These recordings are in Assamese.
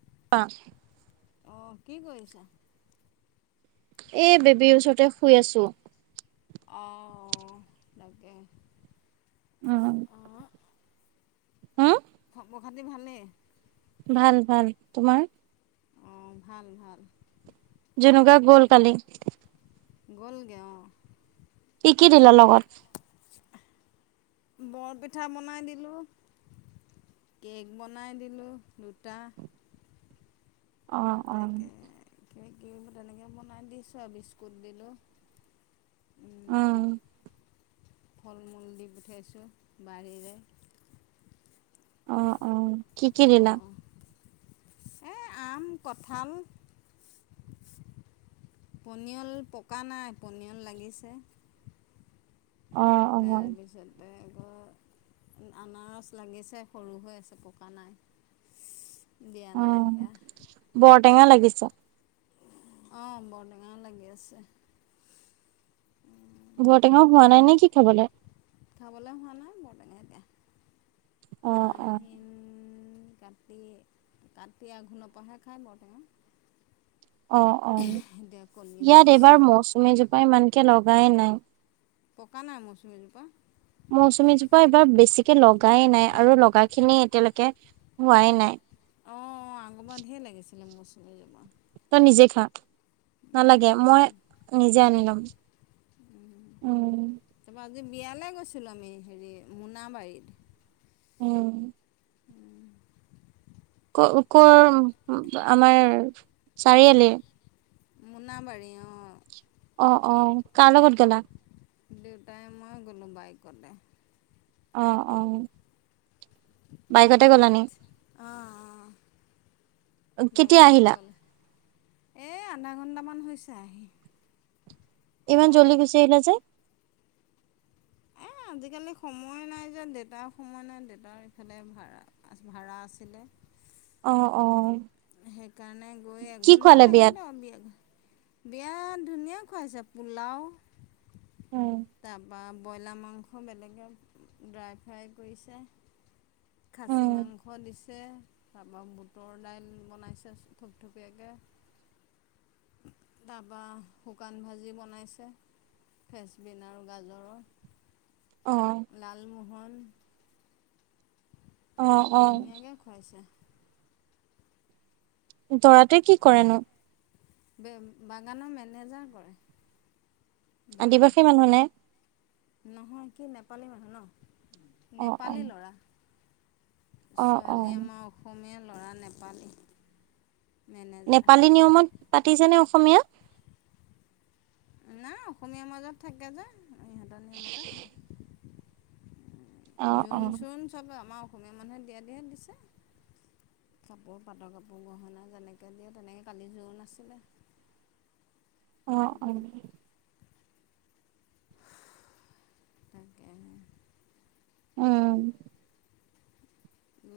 অ'। অ', কি কৰিছা? এ, বেবীৰ ওচৰতে শুই আছোঁ। অ', অ', তাকে। উম, অ', হম! খৱৰ খাতি ভালেই? ভাল, ভাল। তোমাৰ? অ', ভাল, ভাল। জুনুকা গ'ল কালি। গ'লগে অ'। কি, কি দিলে লগত? বৰপিঠা বনাই দিলোঁ। কেক বনাই দিলোঁ, দুটা। অ'। অ'। তাকে [unintelligible] তেনেকৈ বনাই দিছোঁ আৰু বিস্কুট দিলোঁ। অ'। ফলমূল দি পঠিয়াইছোঁ বাৰীৰে। অ', অ', কি, কি দিলা? অ', এই আম, কঁঠাল পনিয়ল পকা নাই, পনিয়ল লাগিছে। অ', অ'। তাৰপিছতে আকৌ আনাৰস লাগিছে সৰু হৈ আছে পকা নাই। দিয়া নাই অ', সেয়া বৰটেঙা লাগিছে। অ', বৰটেঙা লাগি আছে। বৰটেঙাও হোৱা নাই নেকি খাবলে? খাবলে হোৱা নাই বৰটেঙা এতিয়া। অ', অ'। আহিন কাতি, কাতি আঘোণ পাহে খাই বৰটেঙা। অ', অ', এতিয়া কলি হৈ ইয়াত আছে এইবাৰ মৌচুমীজোপা ইমানকে লগায়ে নাই। পকা নাই মৌচুমীজোপা? মৌচুমীজোপা এইবাৰ বেছিকে লগায়ে নাই আৰু লগাখিনি এতিয়ালৈকে হোৱাই নাই। অ', অ', আগবাৰ ধেৰ লাগিছিলে মৌচুমীজোপা। তই নিজে খা, নালাগে মই নিজে আনি ল'ম। উম। তাৰপৰা আজি বিয়ালৈ গৈছিলোঁ আমি হেৰি মোনাবাৰীত। উম। ক কৰ আমাৰ চাৰিআলি। মোনাাবাৰী অ'। অ', অ', কাৰ লগত গ'লা। দেউতাই মই গ'লো বাইকতে। অ', অ'। বাইকতে গলানি অ', অ'। কেতিয়া বাইকতে আহিলা। গ'ল এই আধা ঘণ্টামান হৈছে আহি। ইমান পোৱা জল্লি গুচি আহিলা যে। এ আজিকালি সময় নাই যে দেউতাৰ সময় নাই দেউতাৰ ইফালে ভাড়া, ভাড়া আছিলে। অ', অ'। সেইকাৰণে গৈ কি এঘন্টা খোৱালে বিয়াত থাকিলো বিয়া। বিয়াত ধুনীয়া খুৱাইছে পোলাও উম তাৰ। বা ব্ৰইলাৰ মাংস বেলেগে ড্ৰাই ফ্ৰাই কৰিছে। খাচী উম মাংস দিছে তাৰপৰা বুটৰ দাইল। বনাইছে থুপথুপীয়াকে। তাৰপা শুকান ভাজি বনাইছে। ফ্ৰেচবিন আৰু অ গাজৰৰ। লালমোহন অ', অ'। ধুনীয়াকৈ খুৱাইছে দৰাটো কি কৰেনো। বাগানৰ মেনেজাৰ হয়। আদিবাসী মানুহ নে? নহয় কি নেপালী মানুহ ন অ অ নেপালী ল'ৰা। অ অ ছোৱালী আমাৰ অসমীয়া ল'ৰা নেপালী। মেনেজাৰ নেপালী নিয়মত পাতিছেনে অসমীয়া। নাই অসমীয়াৰ মাজত থাকে যে ইহঁতৰ নিয়মতে। অ অ জোৰোণ চোৰণ চব আমাৰ অসমীয়া মানুহে দিয়া দিয়ে দিছে। কাপোৰ পাটৰ কাপোৰ গহণনা যেনেকৈ দিয়ে তেনেকৈ কালি যোৰন নাছিলে। অ', অ'। তাকে উ।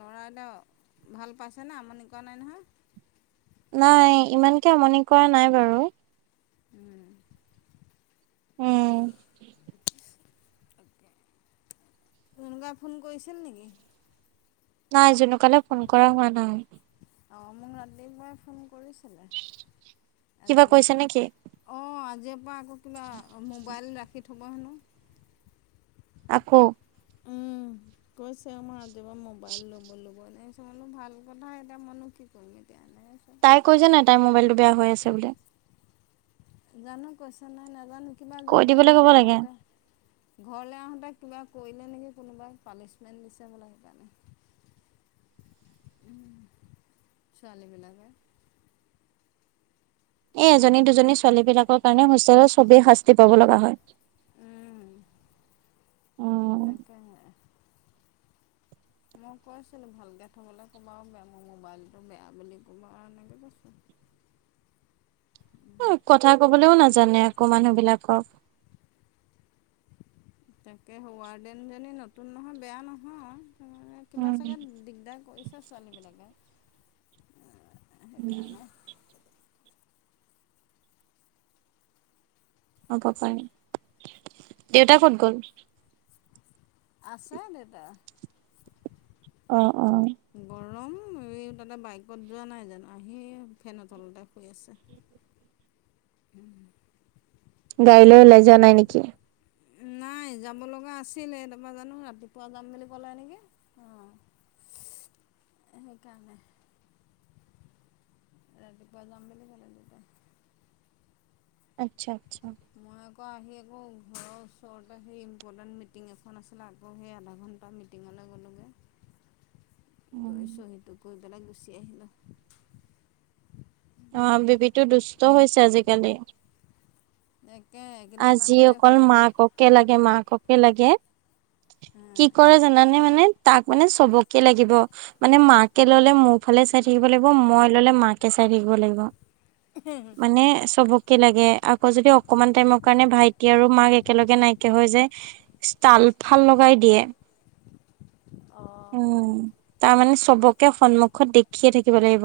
ল'ৰা এদয়া ভাল পাইছেনে আমনি কৰা নাই নহয়। নাই ইমানকে আমনি কৰা নাই বাৰু। উম। উম। কোনোবা ফোন কৰিছে নেকি। নাই জোনুকালে ফোন কৰা হোৱা নাই। অ', মোক ৰাতিপুৱাই ফোন কৰিছে। কিবা আজি কৈছে নেকি অ', আজিৰ পৰা। আকৌ কিবা মোবাইল ৰাখি থ'ব হেনো। আকৌ। উম, কৈছে মই আজি মোবাইল ল'ব লব। তাৰছা মনো ভাল কথা এতিয়া মনো কি কৰিম এতিয়া। এনেকৈ কৈছে। তাই কৈ যে নাই তাইৰ মোবাইলটো বেয়া হৈ আছে বুলি। জানো কৈছা নাই নাজানো কিবা কৈ যোনা দিবলৈ ক'ব ঘৰলে লাগে আহোতে ঘৰলে আহোতে। কিবা কৰিলে নেকি কোনোবাই পানিছমেণ্ট দিছে বোলে সেইকাৰণে। উ, ছোৱালীবিলাকে। এ, এজনী, দুজনী ছোৱালীবিলাকৰ কাৰণে হোষ্টেলত চবেই শাস্তি পাব লগা হয়। উম তাকেহে। মই কৈছিলোঁ ভালকে থবলৈ, কবা বেয়া মোৰ মবাইলটো বেয়া বুলি ক'ব এনেকে কৈছোঁ। [inaudible] উ, কথা কবলৈও নাজানে আকৌ মানুহবিলাকক। তাকে হোৱাৰ্ডেনজনী নতুন নহয়, বেয়া নহয়। উম, কিবা চাগে দিগদাৰ কৰিছে ছোৱালীবিলাকে। উম। সেইকাৰণে হ'ব পাৰে। দেউতা ক'ত গ'ল? আছে দেউতাই। অ', অ'। তাতে বাইকত যোৱা নাই জানো, আহি ফেনৰ তলতে শুই আছে। উম। গাড়ীলৈ ওলাই যোৱা নাই নেকি? নাই যাব লগা আছিলে তাৰপা জানো ৰাতিপুৱা যাম বুলি ক'লে নেকি অ'। সেইকাৰণে। ৰাতিপুৱা যাম বুলি ক'লে দেউতাই। আচ্ছা আচ্ছা। মই আকৌ আহি আকৌ ঘৰৰ ওচৰতে সেই ইম্পৰ্টেণ্ট মিটিং এখন আছিলে আকৌ সেই আধা ঘণ্টা মিটিঙত উম গৈছোঁ সেইটো কৰি পেলাই গুচি আহিলোঁ। অ' বেবীটো দুষ্ট হৈছে আজিকালি। একে এইকেইদিন আজি মাতটোৱে অকল শুনা নাই মাককে লাগে, মাককে লাগে। কি হা কৰে জানানে মানে তাক মানে চবকে লাগিব, মানে মাকে ললে মোৰ ফালে চাই থাকিব লাগিব, মই ললে মাকে চাই থাকিব লাগিব। মানে চবকে লাগে আকৌ যদি অকমান টাইমক কাৰণে ভাইটি আৰু মাক একেলগে নাইকিয়া হৈ যে, তাল ফাল লগাই দিয়ে। উম, অঁ তাৰমানানে চবকে সন্মুখত দেখিয়ে থাকিব লাগিব।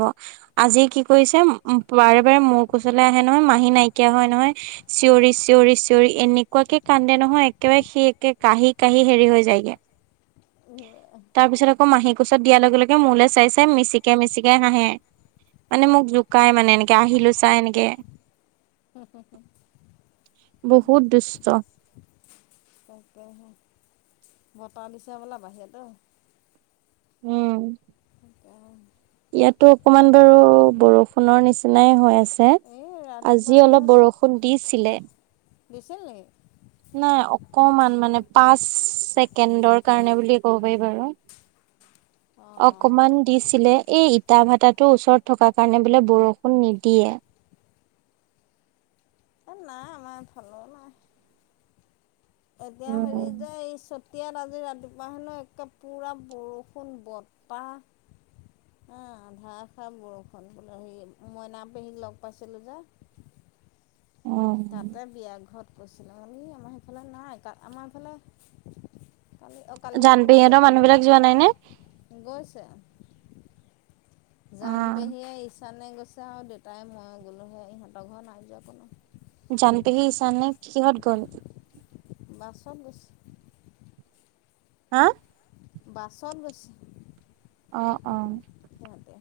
আজি কি কৰিছে উ, বাৰে বাৰে মোৰ কোচলে আহে নহয়, মাহী নাইকিয়া হয় নহয় চিঞৰি চিঞৰি চিঞৰি এনেকুৱাকে কান্দে নহয় একেবাৰে সি একে কাঁহি কাহি হেৰি হৈ যায়গে। তাৰপিছত আক আকৌ মাহী কোছত দিয়াৰ লগে লগে মোলৈ চাই চাই মিচিকাই, মিচিকাই হাঁহে। মানে মোক জোকাই মানে এনেকে আহিলোঁ চাই এনেকে। উম, হুম, হুম। বহুত দুষ্ট। তাকেহে বতাহ দিছে বলা বাহিৰলৈ। উম। ইয়াতো অকমান বাৰু বৰষুণৰ নিচিনাই হৈ আছে। ছত এই ৰাতিপুৱা আজি হ'লে অলপ চ বৰষুণ দিছিলে। দিছিল নকি? নাই অকমান মানে পাঁচ ছেকেণ্ডৰ কাৰণে বুলি ক'ব পাৰি বাৰু। অঁ অকমান দিছিলে, এই ইটা ভাটাটো ওচৰত থকাৰ কাৰণে বোলে বৰষুণ নিদিয়ে। এ, নাই আমাৰ এইফালে, নাই। এতিয়া হেৰি উম যে এই চত তিয়াল আজি ৰাতিপুৱা হেনো একে পুৰা বৰষুণ, বতাহ আ, ধাষাৰ বৰষুণ বোলে সি মইনা পেহীক লগ পাইছিলোঁ যে উম, তাতে বিয়া ঘৰত কৈছিলে মান আমাৰ সেইফালে নাই আমাৰ এইফালে কালি অ', কালি ৰাতি নাই জানপেহীহঁতৰ দিয়ক মানুহ বিলাক যোৱা নাই নে? পৰহি গৈছে। জান অ', পেহীয়ে ইচানে গৈছে আৰু দেউতাই মই গ'লোঁহে ইহঁতৰ ঘৰ নাই যোৱা কোনো। জানপেহী ইছানে কিহত গ'ল? বাছত গৈছে। হা? বাচত গৈছে। অ', অ'। তাতে।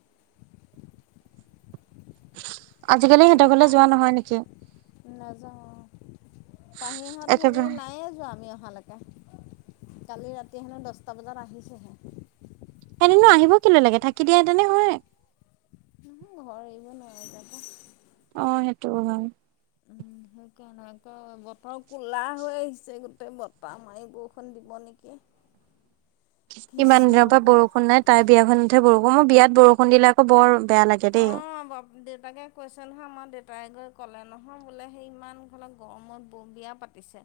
আজিকালি সিহঁতৰ ঘৰলৈ যোৱা নহয় নেকি? নাযাও অ', পাহিহত হেৰি একেবাৰে নাইে যোৱা আমি অহা লৈকে। কালি ৰাতি হেনো দহটা বজাত আহিছেহে। সিহঁতেনো আহিব কেলৈ লাগে থাকি দিয়া হেতেনে হয়। [unintelligible] অ', সেইটো হয়। [unintelligible] বতৰ কলা হৈ আহিছে গোটেই বতাহ মাৰি বৰষুন দিব নেকি। [inaudible] ইমান কৃষ্ণ দিনৰ পৰা প বৰষুণ নাই তাই বিয়াখনতহে বৰষুণ মই বিয়াত বৰষুণ দিলে আকৌ বৰ বেয়া লাগে দেই। অ', দেউতাকে কৈছে নহয় আমাৰ দেউতাই গৈ ক'লে নহয় বোলে সেই ইমান ঘলে গৰমত ব বিয়া পাতিছে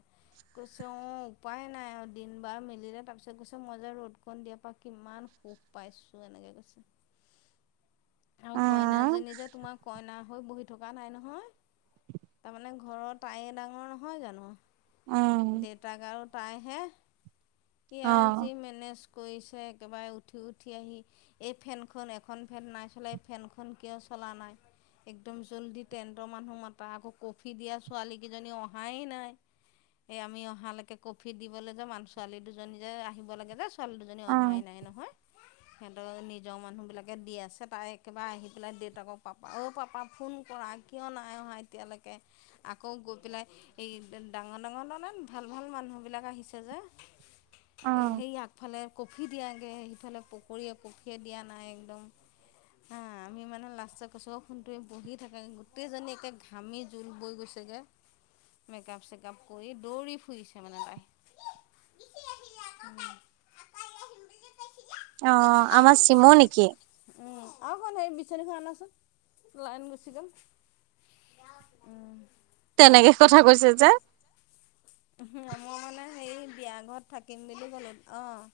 কৈছে অ', উপায় নাই অ', দিন বাৰ মিলিলে তাৰ পিছত গৈছে মই যে ৰ'দ কণ দিয়াৰ পৰা কিমান সুখ পাইছো এনেকে কৈছে। [inaudible] আৰু উম, কইনাজনী যে তোমাৰ কইনা হৈ বহি থকা নাই নহয় তাৰমানে ঘৰত তায়ে ডাঙৰ নহয় জানো। দেউতাক আৰু তাইহে ইয়াই অ'। যি মেনেজ কৰিছে একেবাৰে উঠি উঠি আহি এই ফেনখন এখন ফেন নাই চলা ফেনখন কিয় চলা নাই। একদম জল্দি টেণ্টৰ মানুহ মতা আকৌ কফি দিয়া ছোৱালীকেইজনী অহাই নাই। এ আমি অহালৈকে কফি দিবলৈ যে ছোৱালী দুজনী যে আহিব লাগে যে ছোৱালী দুজনী অ', অহাই নাই নহয় সিহঁতৰ নিজৰ মানুহবিলাকে দি আছে তাই একবাৰে আহি পেলাই দেউতাকৰ পাপা অ' পাপা ফোন কৰা কিয় নাই অহা এতিয়ালৈকে আকৌ গৈ পেলাই এই ডাঙৰ ডাঙৰ তাৰ মানে ভাল ভাল মানুহবিলাক আহিছে যে সেই আগফালে কফি দিয়াগে সিফালে পকৰীয়ে কফিয়ে দিয়া নাই একদম। হা [inaudible] [unintelligible] লাষ্টত কৈছোঁ অই সোণ তুমি বহি থাকা গে গোটেইজনী একে ঘামি জোল বৈ গৈছেগে। মেকাপ চেকাপ কৰি দৌৰি ফুৰিছে মানে তাই। [inaudible] অ', আমাৰ চিমৌ নেকি? অ' সোণ হেৰি বিচনাীখন আনাচোন লাইন গুচি গ'ল উম। তেনেকে কথা কৈছে যে। উম, মই মানে হে বিয়া ঘৰত থাকিম বুলি কলো অ'।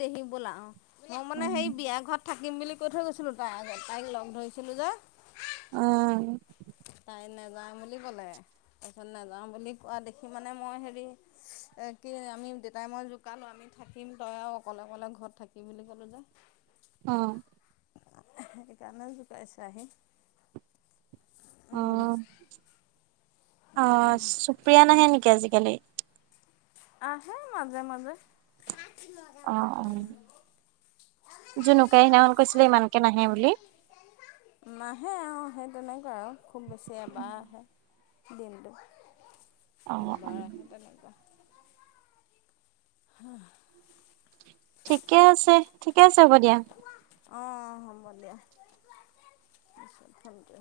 দেহি ব'লা অ'। মই মানে সেই উম, বিয়া ঘৰত থাকিম বুলি কৈ থৈ গৈছিলো তাৰ আগত তাইক লগ ধৰিছিলো যে আহ। নাযায় বুলি ক'লে। তাৰ পিছত নাযাওঁ বুলি কোৱা দেখি মানে মই হেৰি এ কি আমি দেতাই মই জোকালো আমি আমি থাকিম তই আৰু অকলে অকলে ঘৰত থাকিম বুলি ক'লোঁ যে অ'। সেইকাৰণে জোকাইছে আহি। উম, অ', অ'সুপ্ৰিয়া নাহে নেকি আজিকালি? আহে মাজে, মাজে। কি মজা বতাহ অ', অ'। মাৰি জনুকাই সিদিনাখন কৈছিলে ইমানকে নাহে বুলি। নাহে আৰু সেই তেনেকুৱা আৰু খুব বেছি এবাৰ আহে দিনটো। অ', দুবাৰ অ'। আহে তেনেকুৱা। হা। ঠিকে আছে। আছে হ'ব দিয়া। অ', হ'ব দিয়া। Thank U.